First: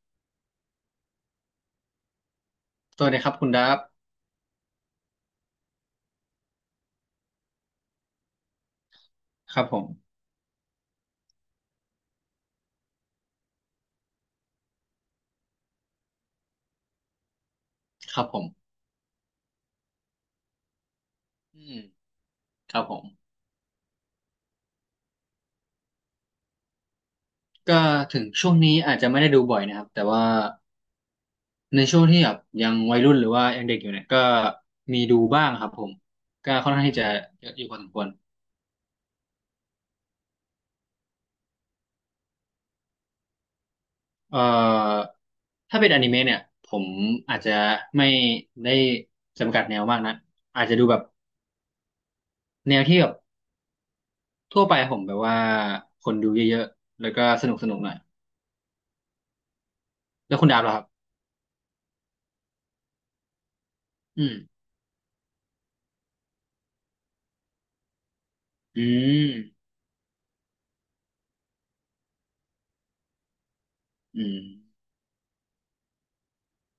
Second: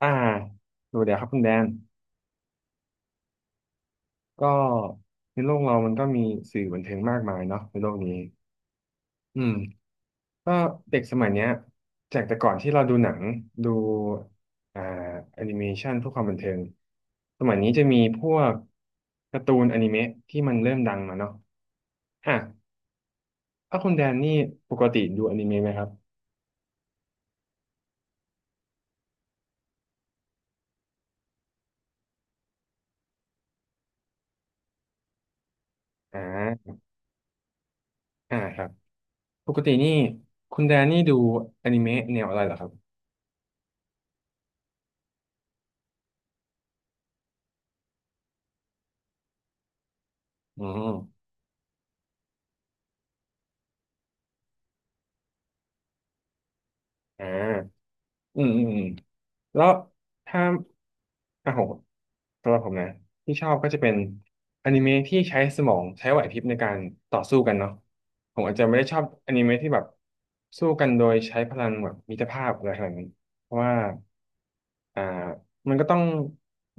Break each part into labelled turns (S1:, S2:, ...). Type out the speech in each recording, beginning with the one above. S1: อ่าดูเดี๋ยวครับคุณแดน
S2: สวัสดีครับคุณดับ
S1: ก็ในโลกเรามันก็มีสื่อบันเทิงมากมายเนาะในโลกนี้อืม
S2: ครับผม
S1: ก็เด็กสมัยเนี้ยจากแต่ก่อนที่เราดูหนังดูอ่าแอนิเมชันพวกความบันเทิงสมัยนี้จะมี
S2: ค
S1: พ
S2: รับ
S1: ว
S2: ผ
S1: ก
S2: ม
S1: การ์ตูนอนิเมะที่มันเริ่มดังมาเนาะ
S2: อืม
S1: อ่ะ
S2: ครับผม
S1: ถ้าคุณแดนนี่ปกติดูอนิเมะไหมครับ
S2: ก็ถึงช่วงนี้อาจจะไม่ได้ดูบ่อยนะครับแต่ว่าในช่วงที่แบบยังวัยรุ่นหรือว่ายังเด็กอยู่เนี่ยก็มีดูบ้างครับผม
S1: อ่
S2: ก็ค่
S1: า
S2: อนข้างที่จะเยอะอยู่พอสมควร
S1: อ่าครับปกตินี่คุณแดนนี่ดูอนิเมะแนวอะไรเหรอครับ
S2: เอ่อถ้าเป็นอนิเมะเนี่ยผมอาจจะไม่ได้จำกัดแนวมากนะ
S1: อื
S2: อาจจะดูแบบ
S1: ม
S2: แนวที่แบบทั่วไปครับผมแบบว่าคนดูเยอะๆแล้วก็
S1: อ่า
S2: สนุกสนุกหน่อย
S1: อืมอืมอืมแล้ว
S2: แล้ว
S1: ถ้า
S2: คุณดับล่ะครับ
S1: อ่ะผมสำหรับผมนะที่ชอบก็จะเป็น
S2: อืม
S1: อนิเมะที่ใช้สมองใช้ไหวพริบในการต่อสู้กันเนาะผมอาจจะไม่
S2: อื
S1: ได้ชอบอนิเมะที่
S2: ม
S1: แบบสู้กันโดยใช้พลังแบบมิตรภาพอะไรขนาดนั้นเพราะว่า
S2: อืม
S1: อ่ามันก็ต้อง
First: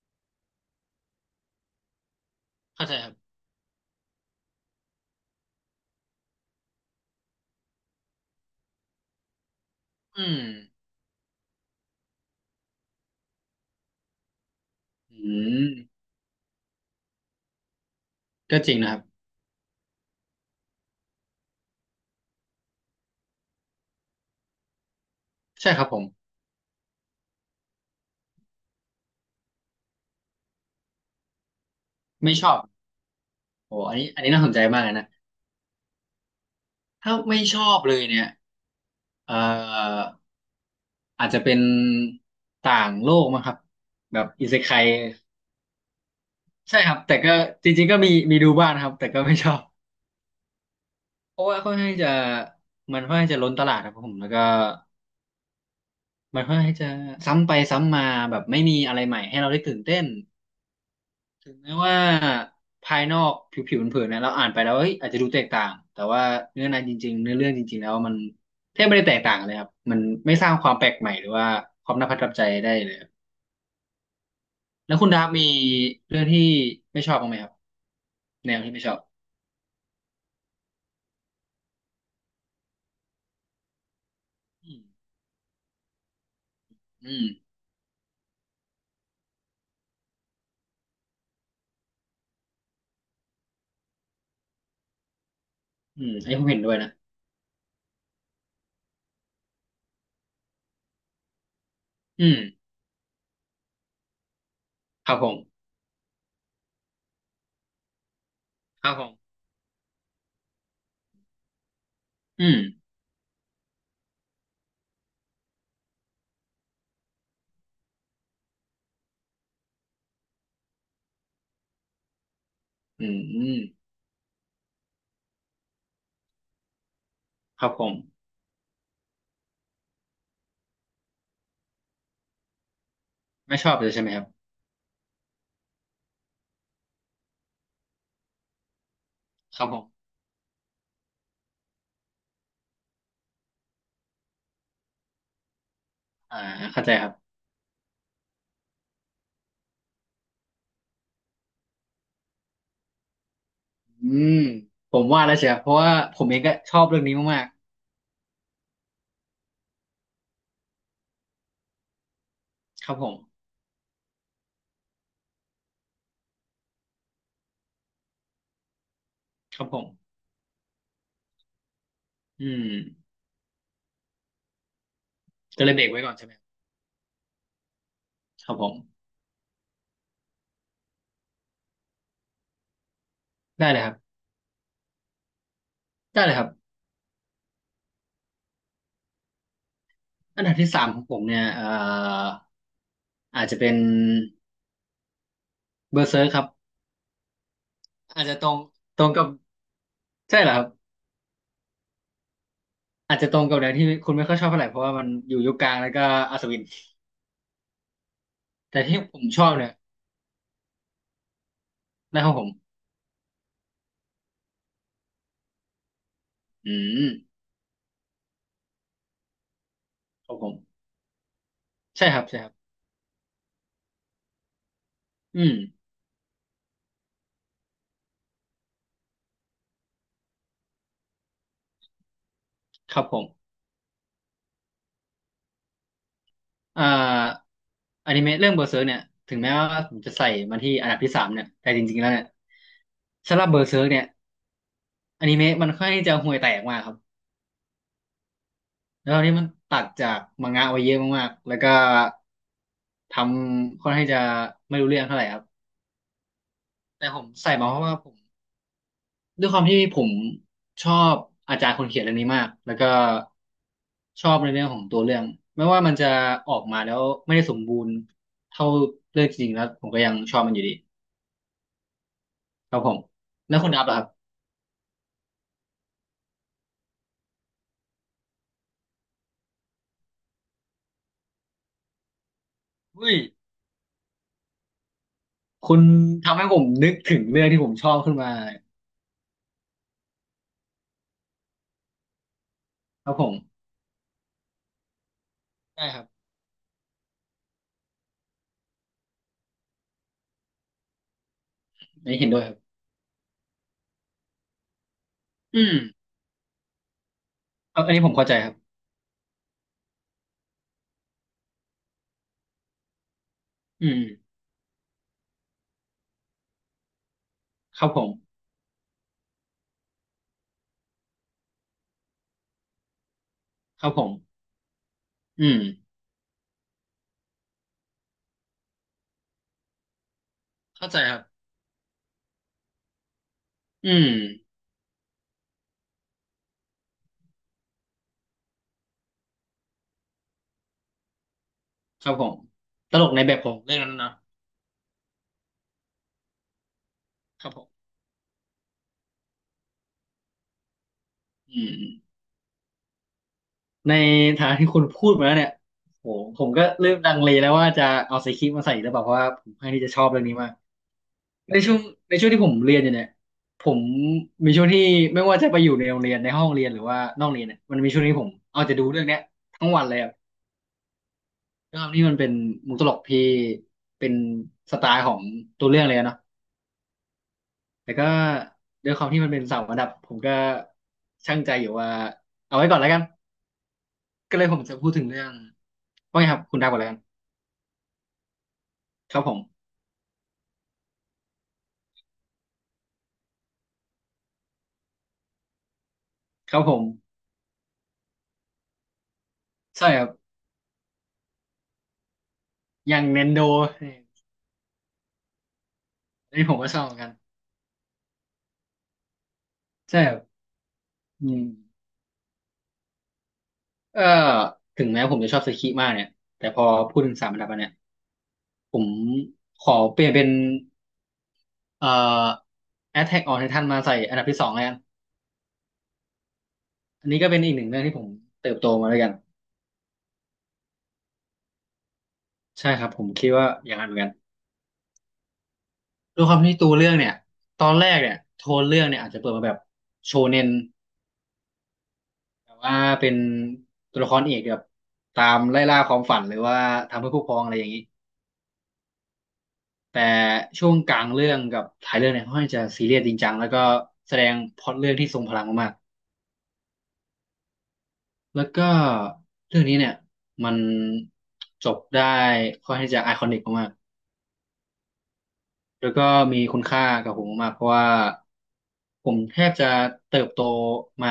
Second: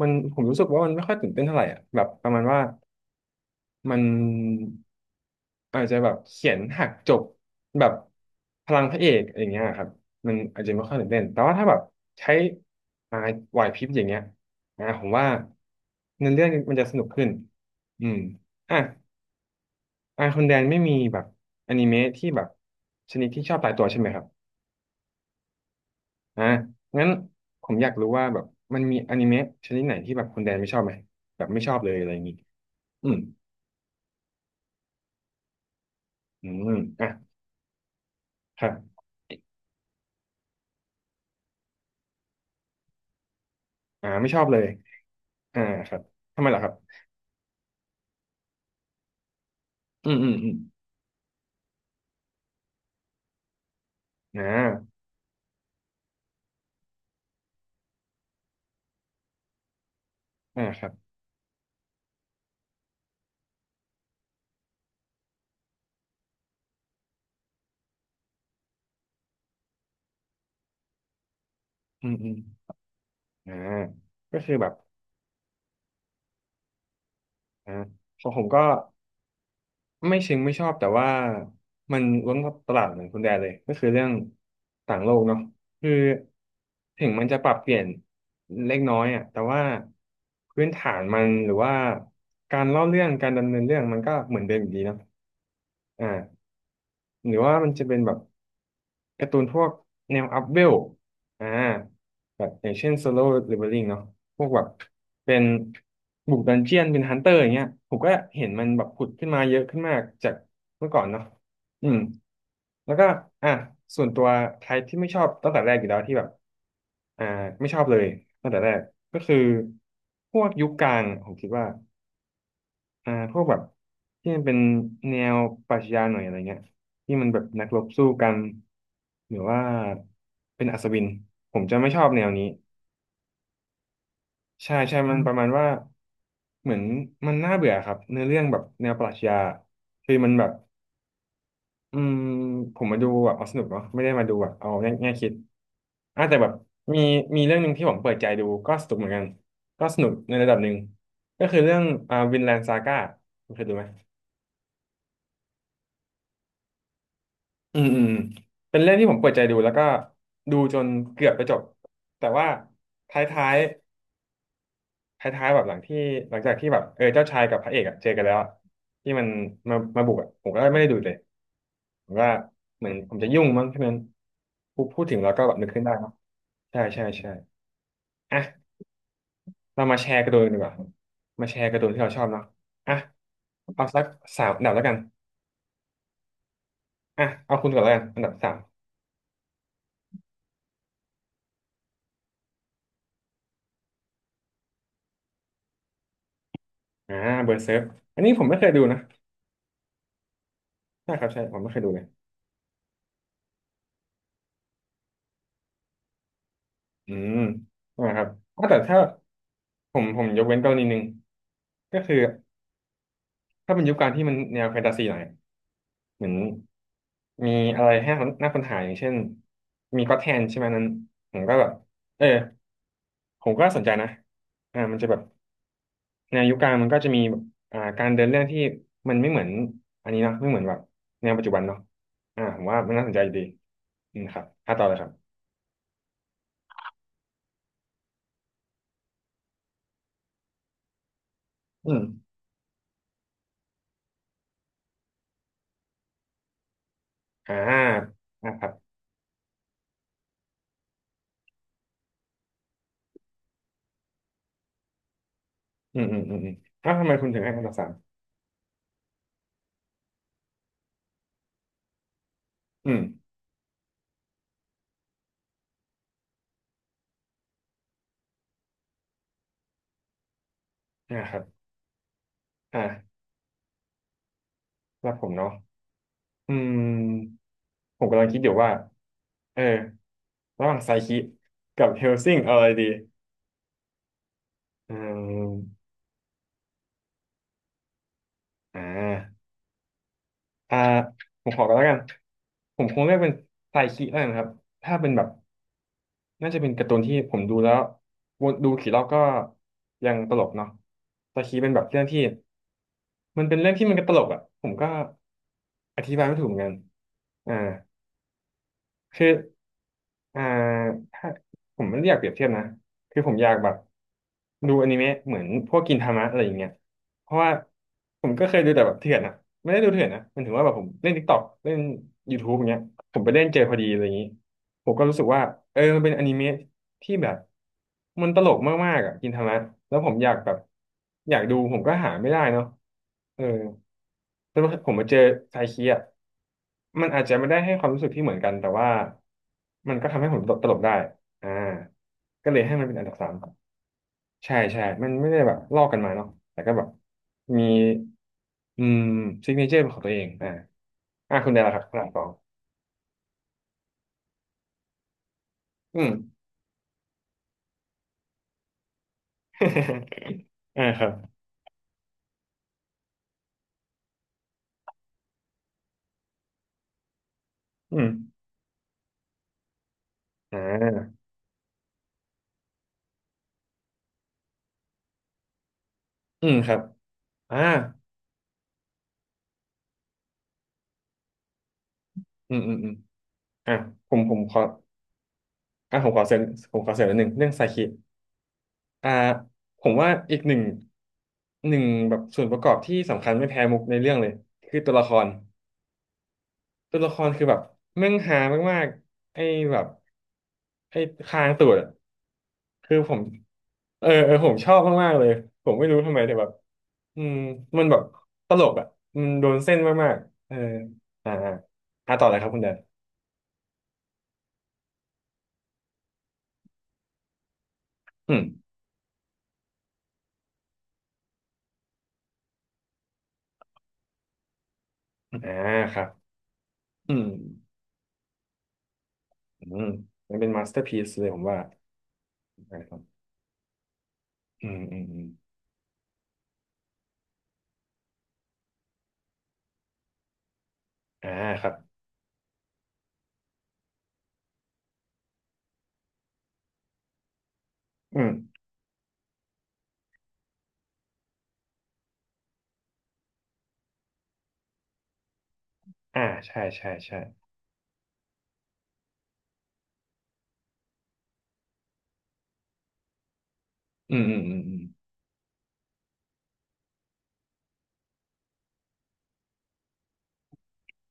S1: มันผมรู้สึกว่ามันไม่ค่อยตื่นเต้นเท่าไหร่อ่ะแบบประมาณว่า
S2: เข้าใจครับ
S1: มันอาจจะแบบเขียนหักจบแบบพลังพระเอกอย่างเงี้ยครับ
S2: อื
S1: มัน
S2: ม
S1: อาจจะไม่ค่อยตื่นเต้นแต่ว่าถ้าแบบใช้อ่าไหวพริบอย่างเงี้ยอ่าผม
S2: อื
S1: ว่า
S2: ม
S1: เนื้อเรื่องมันจะสนุกขึ้นอืม
S2: ก็จริ
S1: อ่ะ
S2: งนะครับ
S1: อ่าคนแดนไม่มีแบบอนิเมะที่แบบชนิดที่ชอบตายตัวใช่ไหมครับ
S2: ใช่ครับผม
S1: อ่างั้นผมอยากรู้ว่าแบบมันมีอนิเมะชนิดไหนที่แบบคณแดนไม่ชอบไหมแบบไม่ชอบเลยอะไรอย่าง
S2: ไม่
S1: งี้
S2: ชอบ
S1: อืม
S2: โอ้อันนี้อันนี้น่าสนใจมากเลยนะ
S1: อืมอ่ะ
S2: ถ้าไม่ชอบเลยเนี่ย
S1: ครับ
S2: เอ่ออาจจะเป็นต่างโลกมั้งครับ
S1: อ่า
S2: แบบ
S1: ไม่ชอบ
S2: อิ
S1: เล
S2: เซ
S1: ย
S2: ไค
S1: อ่าครับทำไมล่ะครับ
S2: ใช่ครับแต่ก็จริงๆก็มีมีดูบ้างนะครับแต่ก็ไม่ชอบ
S1: อืมอืมอืม
S2: เพราะว่าค่อนข้างจะมันค่อนข้างจะล้นตลาดครับผมแล้วก็
S1: อ่า
S2: มันค่อนข้างจะซ้ำไปซ้ำมาแบบไม่มีอะไรใหม่ให้เราได้ตื่นเต้น
S1: อ่าครับ
S2: ถึงแม้ว่าภายนอกผิวๆเผินๆนะเราอ่านไปแล้วเฮ้ยอาจจะดูแตกต่างแต่ว่าเนื้อในจริงๆเนื้อเรื่องจริงๆแล้วมันแทบไม่ได้แตกต่างเลยครับมันไม่สร้างความแปลกใหม่หรือว่าความ
S1: อื
S2: น่า
S1: ม
S2: ประ
S1: อื
S2: ทับ
S1: ม
S2: ใจได้เลยครับ
S1: อ่าก็คือแบบ
S2: แล้วคุณดาบมีเรื่องที่ไม่ชอบบ้างไหมครับ
S1: อ่าของผม
S2: แน
S1: ก็
S2: วที่ไม่ชอบ
S1: ไม่เชิงไม่ชอบแต่ว่ามันล้วนตลาดเหมือนคุณแดนเลยก็คือเรื่อง
S2: อืม
S1: ต่างโลกเนาะคือถึ
S2: อื
S1: งมั
S2: ม
S1: นจะปรับเปลี่ยนเล็กน้อยอ่ะแต่ว่าพื้นฐานมันหรือว่าการเล่าเรื่องการดำเนินเรื่องมันก็เหมือนเดิมอยู่ดีเนาะอ
S2: อืมอันนี้ผม
S1: ่า
S2: เห็นด้วยนะ
S1: หรือว่ามันจะเป็นแบบ การ์ตูนพวกแนวอัพเวลอ่า
S2: อืม
S1: แบบอย่างเช่นโซโล่เลเวลลิ่งเนาะพวกแบบ
S2: ครับผ
S1: เป็น
S2: ม
S1: บุกดันเจียนเป็นฮันเตอร์อย่างเงี้ยผมก็เห็นมันแบ
S2: ค
S1: บ
S2: รับผ
S1: ผุดขึ้น
S2: ม
S1: มาเยอะขึ้นมากจากเมื่อก่อนเนาะอืม
S2: อืม
S1: แล้วก็อ่ะส่วนตัวไทป์ที่ไม่ชอบตั้งแต่แรกอยู่แล้วที่แบบอ่าไม่ชอบเลยตั้งแต่แรกก็คือพวกยุคกลางผมคิดว่า
S2: อืม
S1: พ
S2: อื
S1: วก
S2: ม
S1: แบบที่มันเป็นแนวปรัชญาหน่อยอะไรเงี้ยที่มันแบบ
S2: ค
S1: นัก
S2: รับ
S1: ร
S2: ผ
S1: บ
S2: ม
S1: สู้กันหรือว่าเป็นอัศวินผมจะไม่ชอบแนวนี้
S2: ไม่ชอบเลยใช่ไหมครับ
S1: ใช่ใช่มันประมาณว่าเหมือนมันน่าเบื่อครับเนื้อเรื่องแบบแนวปรัชญา
S2: ครับผม
S1: คือมันแบบอืมผมมาดูแบบเอาสนุกเนาะไม่ได้มาดูแบบเอาแง่แง่คิดอ่ะแต่
S2: อ่า
S1: แบบ
S2: เข้าใจ
S1: มี
S2: ครับ
S1: มีเรื่องหนึ่งที่ผมเปิดใจดูก็สนุกเหมือนกันก็สนุกในระดับหนึ่งก็คือเรื่องวินแลนด์ซาก้าคุณเคยดูไหม
S2: อืมผมว่าแล้วเชียวเพราะว่าผมเองก็ชอบเรื่องนี้มาก
S1: อืมอืมเป็นเรื่องที่ผมเปิดใจดูแล้วก็ดูจนเกือบจะจบแต่ว่า
S2: ครับผ
S1: ท
S2: ม
S1: ้ายๆท้ายๆแบบหลังที่หลังจากที่แบบเออเจ้าชายกับพระเอกอะเจอกันแล้วอะที่มัน
S2: ครับ
S1: มา
S2: ผ
S1: มา
S2: ม
S1: บุกอะผมก็ไม่ได้ดูเลยผมว่า
S2: อืม
S1: เหมือนผมจะยุ่งมั้งที่มันพูดถึงแล้วก็แบบ
S2: ก็
S1: นึก
S2: เลย
S1: ขึ้
S2: เบร
S1: น
S2: ก
S1: ได้
S2: ไว้ก่
S1: เนาะ
S2: อนใช่ไหม
S1: ใช่ใช่ใช่อ่ะ
S2: ครับผม
S1: เรามาแชร์การ์ตูนกันดีกว่ามาแชร์การ์ตูนที่เราชอบเนาะอ่ะ
S2: ได้เลย
S1: เอา
S2: ครั
S1: สัก
S2: บ
S1: สามอันดับแล้วกัน
S2: ได้เลยครับ
S1: อ่ะเอาคุณก่อนแล้วกันอันดับสาม
S2: อันดับที่สามของผมเนี่ยอาจจะเป็นเบอร์เซอร์ครับ
S1: อ่าเบอร์เซิร์ฟอัน
S2: อาจ
S1: นี้
S2: จะ
S1: ผ
S2: ต
S1: ม
S2: ร
S1: ไม่
S2: ง
S1: เคยดูนะ
S2: ตรงกับใช่เหรอครับ
S1: ใช่ครับใช่ผมไม่เคยดูเลย
S2: อาจจะตรงกับแนวที่คุณไม่ค่อยชอบเท่าไหร่เพราะว่ามันอยู่ยุคกลางแล้วก็อัศวิน
S1: อืมนะครับอ้าวแต่
S2: แต่
S1: ถ้า
S2: ที่ผมชอบเนี่ย
S1: ผมยกเว้นกรณีหนึ่งก็คือ
S2: นะครับผม
S1: ถ้าเป็นยุคการที่มันแนวแฟนตาซีหน่อยเหมือน
S2: อืม
S1: มีอะไรให้คนน่าค้นหาอย่างเช่นมีก็อตแท
S2: ครับ
S1: น
S2: ผม
S1: ใช่ไหมนั้นผมก็แบบ
S2: ใช่ค
S1: เอ
S2: รับ
S1: อ
S2: ใช่ครับ
S1: ผมก็สนใจนะมันจะแบบ
S2: อืม
S1: แนวยุคกลางมันก็จะมีแบบการเดินเรื่องที่มันไม่เหมือนอันนี้เนาะไม่เหมือนแบบแนวปัจจุบันเนาะอ่าผมว่ามั
S2: ค
S1: น
S2: รั
S1: น่า
S2: บ
S1: สน
S2: ผ
S1: ใจ
S2: ม
S1: อยู่ดีอืมครับถ้าต่อเลยครับ
S2: เอ่ออนิเมะเรื่องเบอร์เซอร์เนี่ยถึงแม้ว่าผมจะใส่มาที่อันดับที่สามเนี่ยแต่จ
S1: อื
S2: ริง
S1: ม
S2: ๆแล้วเนี่ยสำหรับเบอร์เซอร์เนี่ย อนิเมะมันค่อนข้างที่จะห่วยแตกมากครับ
S1: อ่าอ่าครับ
S2: แล้วตอนนี้มันตัดจากมังงะไว้เยอะมากๆแล้วก็ทำค่อนข้างที่จะไม่รู้เรื่องเท่าไหร่ครับ
S1: อืมอืมอืมอืมแล้วทำ
S2: แต่
S1: ไม
S2: ผ
S1: คุ
S2: ม
S1: ณถึง
S2: ใส่
S1: ให้คำ
S2: มา
S1: ตอบ
S2: เพราะ
S1: สาม
S2: ว่าผมด้วยความที่ผมชอบอาจารย์คนเขียนเรื่องนี้มากแล้วก็
S1: อืม
S2: ชอบในเรื่องของตัวเรื่องไม่ว่ามันจะออกมาแล้วไม่ได้สมบูรณ์เท่าเรื่องจริงแล้วผมก็ยังชอบมันอยู่ดี
S1: นะครับ
S2: ครับผม
S1: อ่า
S2: แล้วคุณอับล่ะครับ
S1: แล้วผมเนาะอืมผมกำลังคิดอยู่ว่าเออระหว่างไซคิกับเฮลซิงเอาอะไรดี
S2: อุ้ย
S1: อื
S2: คุณ
S1: ม
S2: ทำให้ผมนึกถึงเรื่องที่ผมชอบขึ้นมา
S1: อ่าอ่าผมขอกันแล้วกัน ผมคง
S2: ครั
S1: เลื
S2: บ
S1: อก
S2: ผ
S1: เป็น
S2: ม
S1: ไซคิแล้วกันครับถ้าเป็นแบบ
S2: ได้ครับ
S1: น่าจะเป็นการ์ตูนที่ผมดูแล้ววนดูกี่รอบก็ยังตลกเนาะไซคิเป็นแบบเรื่อง
S2: อันนี้
S1: ที่
S2: เห็นด้วยครับ
S1: มันเป็นเรื่องที่มันก็ตลกอ่ะผมก็
S2: อืม
S1: อธิบายไม่ถูกเหมือนกันอ่า
S2: เอออันนี้ผมเข้าใจครับ
S1: คือ อ่าถ้าผมไม่ได้อยากเปรียบเทียบนะคือผมอยากแบบ
S2: อืม
S1: ดูอนิเมะเหมือนพวกกินทามะอะไรอย่างเงี้ยเพราะว่า
S2: ครับผม
S1: ผมก็เคยดูแต่แบบเถื่อนนะไม่ได้ดูเถื่อนนะมันถึงว่าแบบผมเล่น TikTok เล่น YouTube อย่างเงี้ยผมไปเล่นเจอพอ
S2: ค
S1: ดี
S2: รับ
S1: อะ
S2: ผ
S1: ไรอ
S2: ม
S1: ย่างงี้ผมก็รู้สึกว่า
S2: อืม
S1: เออมันเป็นอนิเมะที่แบบมันตลกมากๆอ่ะกินทามะแล้วผมอยากแบบ
S2: เข้าใจครับ
S1: อยากดูผมก็หาไม่ได้เนาะเออ
S2: อืม
S1: แล้วผมมาเจอไซคิอีมันอาจจะไม่ได้ให้ความรู้สึกที่เหมือนกันแต่ว่ามันก็ทำให้ผมตลกตลกได้อ่า
S2: ครับผม
S1: ก็เลยให้มันเป็
S2: ต
S1: นอั
S2: ล
S1: น
S2: ก
S1: ดับ
S2: ใน
S1: สา
S2: แบ
S1: ม
S2: บของเรื่องนั้นนะ
S1: ใช่ใช่ มันไม่ได้แบบลอกกันมาเนาะแต่ก็แบบ
S2: ครับผ
S1: มี
S2: ม
S1: อืมซิกเนเจอร์เป็นของตัวเองอ่าคุณ
S2: อื
S1: ได้ละ
S2: ม
S1: ครับหลังสอง
S2: ในฐานะที่คุณพูดมาแล้วเนี่ย
S1: อื
S2: โห
S1: ม
S2: ผมก็เริ่มลังเลแล้วว่าจะเอาไซคิมาใส่หรือเปล่าเพราะว่าผมค่อนข้างที่จะชอบเรื่องนี้มาก
S1: อ่าครับ
S2: ในช่วงในช่วงที่ผมเรียนอยู่เนี่ยผมมีช่วงที่ไม่ว่าจะไปอยู่ในโรงเรียนในห้องเรียนหรือว่านอกเรียนเนี่ยมันมี
S1: อื
S2: ช่วง
S1: ม
S2: ที่ผมเอาจะดูเรื่องเนี้ยทั้งวันเลยครับ
S1: อ่า
S2: ด้วยความที่มันเป็นมุกตลกที่เป็นสไตล์ของตัวเรื่องเลยอะเนาะ
S1: อืมครับอ่า
S2: แต่ก็ด้วยความที่มันเป็นเสารระดับผมก็ช่างใจอยู่ว่า
S1: อื
S2: เอา
S1: ม
S2: ไว้
S1: อื
S2: ก่
S1: ม
S2: อน
S1: อื
S2: แล้ว
S1: ม
S2: กัน
S1: อ่าผมผ
S2: ก็
S1: ม
S2: เลย
S1: ข
S2: ผ
S1: อ
S2: มจะพูดถึงเรื่อง
S1: ผม
S2: ว่า
S1: ขอ
S2: ไง
S1: เส
S2: ค
S1: ริ
S2: รั
S1: ม
S2: บคุณดาว
S1: ผ
S2: ก่อน
S1: ม
S2: แล้
S1: ข
S2: ว
S1: อ
S2: กัน
S1: เสริมนิดนึงเรื่องไซคิ อ่า
S2: ครับผม
S1: ผมว่าอีกหนึ่งแบบส่วนประกอบที่สำคัญไม่แพ้มุกในเรื่องเลยคือตัวละคร
S2: ครับผม
S1: ตัวละครคือแบบแม่งฮามากๆไอ้แบบ
S2: ใช่ครับ
S1: ไอ้คางตูดอะ
S2: อ
S1: คือ
S2: ย่าง
S1: ผ
S2: เน
S1: ม
S2: นโดนี่
S1: เออเออผมชอบมากๆเลยผมไม่รู้ทำไมแต่แบบ
S2: ผมก็ชอบเหมือนกัน
S1: อืมมันแบบตลกอ่ะมันโดนเส้น
S2: ใช่ค
S1: มา
S2: รั
S1: ก
S2: บ
S1: ๆเออ
S2: อื
S1: อ่า
S2: ม
S1: อ่าต่อเลยครับคุณแดน
S2: เออถึงแม้ผมจะชอบสคิมากเนี่ยแต่พอพูดถึงสามอันดับอันเนี่ย
S1: อืม
S2: ผมขอเปลี่ยนเป็นเอ่อ Attack on Titan มาใส่อันดับที่สองแล้วกัน
S1: อ่าครับ
S2: อัน
S1: อื
S2: นี้
S1: ม
S2: ก็เป็นอีกหนึ่งเรื่องที่ผมเติบโตมาด้วยกัน
S1: อืมมันเป็นมาสเตอร์พีซเลยผมว่า
S2: ใช่
S1: นะ
S2: ครับ
S1: ครั
S2: ผ
S1: บ
S2: มคิดว่าอย่างนั้นเหมือนกัน
S1: อืมอืมอืม
S2: ด้วยความที่ตัวเรื่องเนี่ยตอนแรกเนี่ยโทนเรื่องเนี่ยอาจจะเปิดมาแบบโชเน็น
S1: อ่าครับ
S2: แต่ว่าเป็นตัวละครเอกแบบตามไล่ล่าความฝันหรือว่าทำเพื่อผู้พรองอะไรอย่างนี้
S1: อืม
S2: แต่ช่วงกลางเรื่องกับท้ายเรื่องเนี่ยค่อนข้างจะซีเรียสจริงจังแล้วก็แสดงพล็อตเรื่องที่ทรงพลังมาก
S1: อ่าใช่ใช่ใช่
S2: ๆแล้วก็เรื่องนี้เนี่ยมันจบได้ค่อนข้างที่จะไอคอนิกมากๆ
S1: อืมอืมอืมอื
S2: แล้วก็มีคุณค่ากับผมมากเพราะว่าผมแทบจะเติบโตมา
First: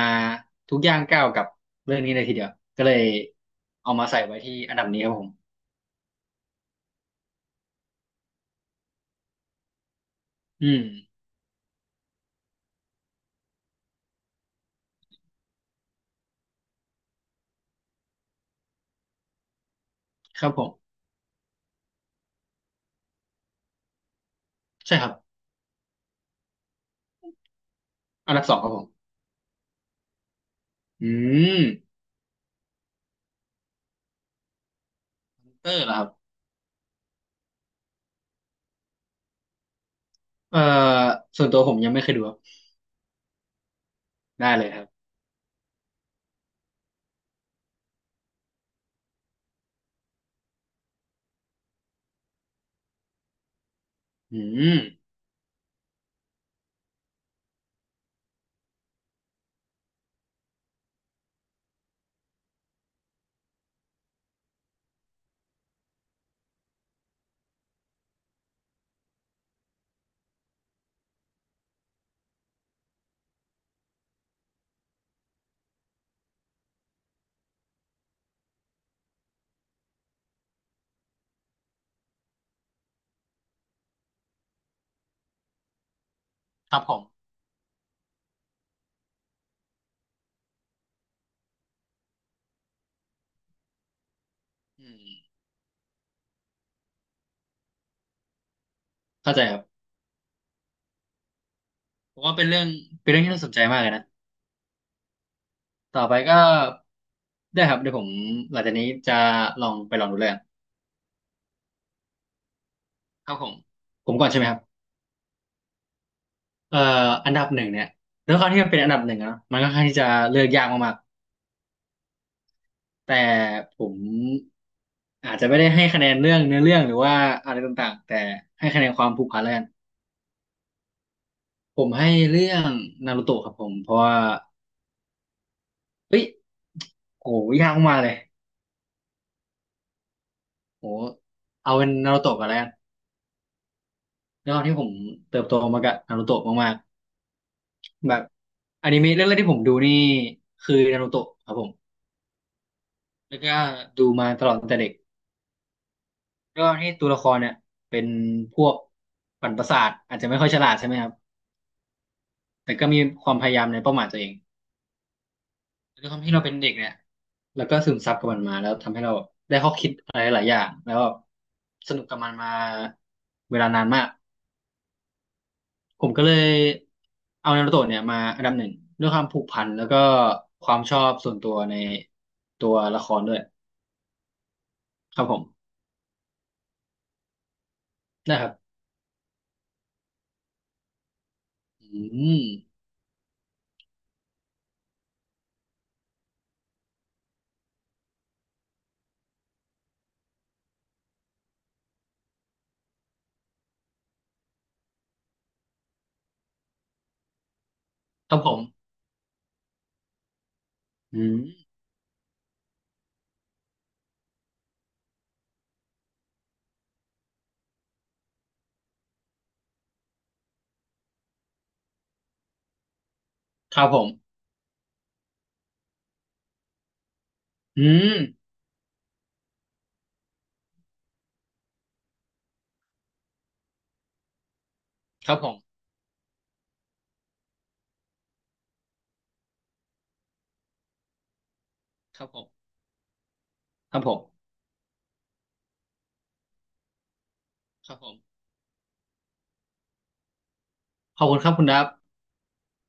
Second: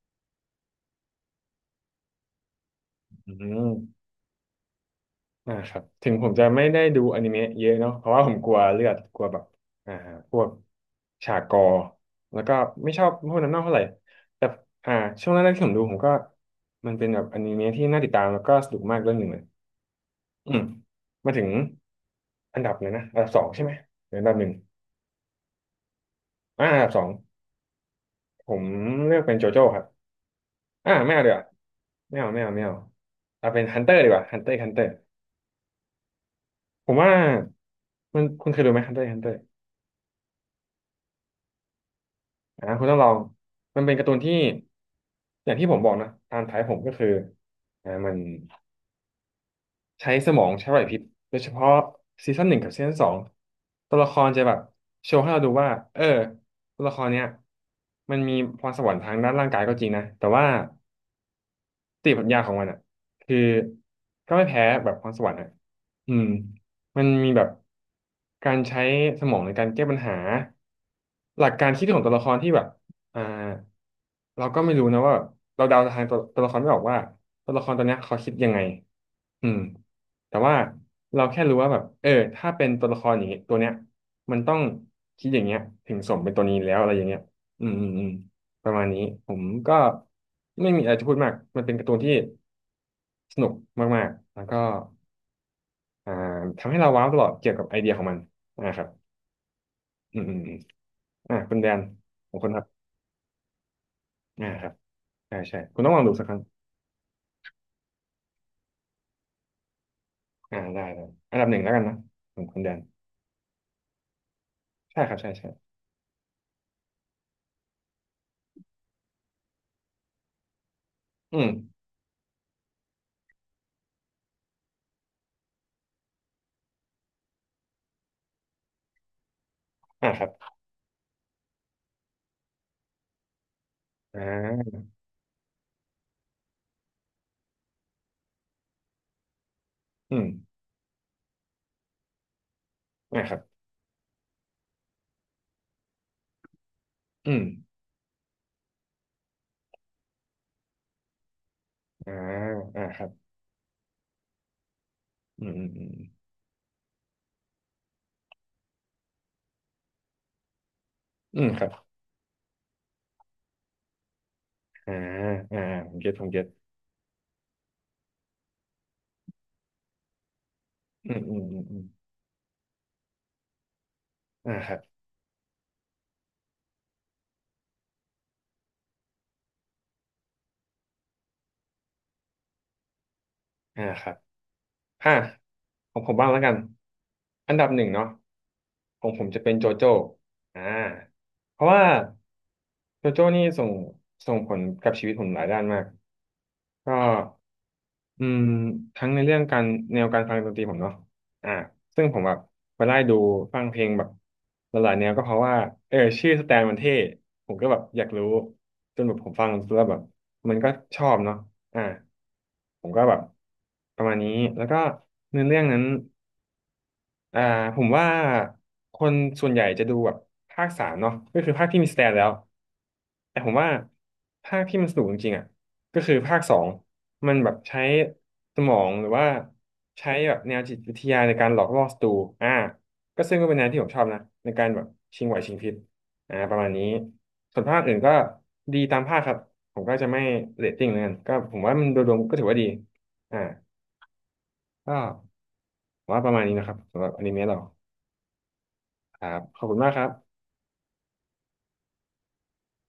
S2: ทุกย่างก้าวกับเรื่องนี้เลยทีเดียวก็เลย
S1: มอืม
S2: เอามาใส่ไว้ที่อันดับนี้ครับผม
S1: ครับถึงผมจะไม่ได้ดูอนิเมะเยอะเนาะเพราะว่าผมกลัวเลือดกลัวแบบอ่าพวก
S2: อืม
S1: ฉากกอแล้วก็ไม่ชอบพวกนั้นมากเท่าไหร่แต่อ่าช่วงแรกๆที่ผมดูผมก็มันเป็นแบบอนิเมะที่น่าติดตามแล้วก็สนุกมากเรื่องหนึ่งเลย
S2: ครั
S1: อื
S2: บผ
S1: ม
S2: ม
S1: มาถึงอันดับเลยนะอันดับสองใช่ไหมหรืออันดับหนึ่ง
S2: ใช่ครับ
S1: อันดับสอง
S2: อันดับ
S1: ผ
S2: สอง
S1: ม
S2: ครับผม
S1: เลือกเป็นโจโจ้ครับ
S2: อื
S1: ไม่เอาเดี๋ยวา
S2: ม
S1: ไม่เอาไม่เอาไม่เอาเอาเป็นฮันเตอร์ดีกว่าฮันเตอร์ฮันเตอร์
S2: เตอร์เหรอครับ
S1: ผมว่ามันคุณเคยดูไหมฮันเตอร์ฮันเตอร์
S2: เอ่อส่วนตัวผมยังไม่เคยดูครับ
S1: คุณต้องลองมันเป็นการ์ตูนที่
S2: ได้เลยครับ
S1: อย่างที่ผมบอกนะตามท้ายผมก็คือมันใช้สมองใช้ไหวพริบโดยเฉพาะซีซั่นหนึ่งกับซีซั่นสองตัวละคร
S2: อื
S1: จะแบบ
S2: ม
S1: โชว์ให้เราดูว่าเออตัวละครเนี้ยมันมีพรสวรรค์ทางด้านร่างกายก็จริงนะแต่ว่า สติปัญญาของมันอ่ะคือก็ไม่แพ้แบบพรสวรรค์อ่ะอืมมันมีแบบการใช้สมองในการแก้ปัญหาหลักการคิดของตัวละครที่แบบอ่าเราก็ไม่รู้นะว่าเราเดาทางตัวละครไม่ออกว่าตัวละครตัวเนี้ยเขาคิดยังไงอืมแต่ว่าเราแค่รู้ว่าแบบเออถ้าเป็นตัวละครอย่างเงี้ยตัวเนี้ยมันต้องคิดอย่างเงี้ยถึงสมเป็นตัวนี้แล้
S2: ค
S1: ว
S2: รับ
S1: อะไร
S2: ผ
S1: อ
S2: ม
S1: ย่างเงี้ยอืมอืมอืม ประมาณนี้ผมก็ไม่มีอะไรจะพูดมากมันเป็นการ์ตูนที่สนุกมากๆแล้วก็
S2: อืม
S1: อ่าทำให้เราว้าวตลอดเกี่ยวกับไอเดียของมันอ่าครับ
S2: เข้าใจครับ
S1: อืมอืมอมคุณแดน
S2: ผม
S1: ข
S2: ว่า
S1: อง
S2: เป็
S1: คุ
S2: น
S1: ณค
S2: เรื่อ
S1: รั
S2: ง
S1: บ
S2: เป็นเรื่องที่น่าสนใจมากเลยนะ
S1: อ่าครับใช่ใช่คุณต้องล
S2: ต่
S1: อ
S2: อ
S1: งดู
S2: ไป
S1: สักค
S2: ก็
S1: รั้ง
S2: ได้ครับเดี๋ยวผมหลังจากนี้จะลองไปลองดูเรื
S1: ได้ได้อันดับหนึ่งแล้วกันนะของคุณแดน
S2: ครับผมผมก่อนใช่ไหมครับ
S1: ใช่ครับใช่ใช่
S2: เอ่ออันดับหนึ่งเนี่ยด้วยความที่มันเป็นอันดับหนึ่งอะเนาะมันก็ค่อนข้างที่จะเลือกยากมาก
S1: อืม
S2: ๆแต่ผมอาจจะไม่ได้ให้คะแนนเรื่องเนื้อเรื่องหรือว่าอะไรต่างๆแต่ให้คะแนนความผูกพันแล้วกัน
S1: ครับ
S2: ผมให้เรื่องนารูโตะครับผมเพราะว่า
S1: อ่า
S2: เฮ้ยโหยากมากเลย
S1: อืม
S2: โหเอาเป็นนารูโตะกันแล้วกัน
S1: ครับ
S2: ด้วยความที่ผมเติบโตมากับนารูโตะมาก
S1: อืม
S2: ๆแบบอนิเมะเรื่องแรกที่ผมดูนี่คือนารูโตะครับผม
S1: อ่าครับ
S2: แล้วก็ดูมาตลอดตั้งแต่เด็ก
S1: อืมอืมอืม
S2: ด้วยความที่ตัวละครเนี่ยเป็นพวกปั่นประสาทอาจจะไม่ค่อยฉลาดใช่ไหมครับ
S1: อืมครับ
S2: แต่ก็มีความพยายามในเป้าหมายตัวเอง
S1: อ่าอ่าผ
S2: แล้
S1: ม
S2: วด้ว
S1: เก็
S2: ย
S1: ต
S2: ควา
S1: ผ
S2: ม
S1: ม
S2: ที่
S1: เก็
S2: เรา
S1: ต
S2: เป็นเด็กเนี่ยแล้วก็ซึมซับกับมันมาแล้วทำให้เราได้ข้อคิดอะไรหลายอย่างแล้วแบ
S1: อื
S2: บ
S1: มอืมอืมอืม
S2: สนุกกับมันมาเวลานานมาก
S1: อ่าครับ
S2: ผมก็เลยเอานารูโตะเนี่ยมาอันดับหนึ่งด้วยความผูกพันแล้วก็ความชอบส่วนตัวในตัวละครด้วย
S1: อ่าครับ อ่ะ
S2: ครับผม
S1: ของผมบ้างแล้วกันอันดับหนึ่งเนาะ
S2: นะครับ
S1: ของผมจะเป็นโจโจ้อ่าเพราะว่า
S2: อืม
S1: โจโจ้นี่ส่งผลกับชีวิตผมหลายด้านมากก็อืมทั้งในเรื่องการแนวการฟังดนตรีผมเนาะอ่าซึ่งผมแบบไปไล่ดูฟังเพลงแบบหลายๆแนวก็เพราะว่าเออชื่อสแตนมันเท่ผมก็แบบอยากรู้
S2: ครับผม
S1: จนแบบผมฟังแล้วแบบมันก็ชอบ
S2: อื
S1: เนาะ
S2: ม
S1: อ่าผมก็แบบประมาณนี้แล้วก็เนื้อเรื่องนั้น อ่าผมว่าคนส่วนใหญ่จะดูแบบภาคสามเนาะก็คือภาคที่มีสแตนแล้วแต่ผมว่า
S2: ครับผม
S1: ภาคที่มันสนุกจริงๆอ่ะก็คือภาคสองมันแบบใช้
S2: อืม
S1: สมองหรือว่าใช้แบบแนวจิตวิทยาในการหลอกล่อศัตรูอ่าก็ซึ่งก็เป็นแนวที่ผมชอบนะในการแบบชิง
S2: ค
S1: ไหว
S2: รับผ
S1: ชิง
S2: ม
S1: พริบประมาณนี้ส่วนภาคอื่นก็ดีตามภาคครับผมก็จะไม่เรตติ้งเหมลอนกันก็ผมว่ามันโดยรวม
S2: ครับ
S1: ก็
S2: ผ
S1: ถือว่าดี
S2: ม
S1: อ่า
S2: ครับผม
S1: ก็ผมว่าประมาณนี้นะครับสำหรับอนิเมะเรา
S2: ครับผม
S1: ครับขอบคุณมากครับ
S2: ขอบคุณครับคุณดับ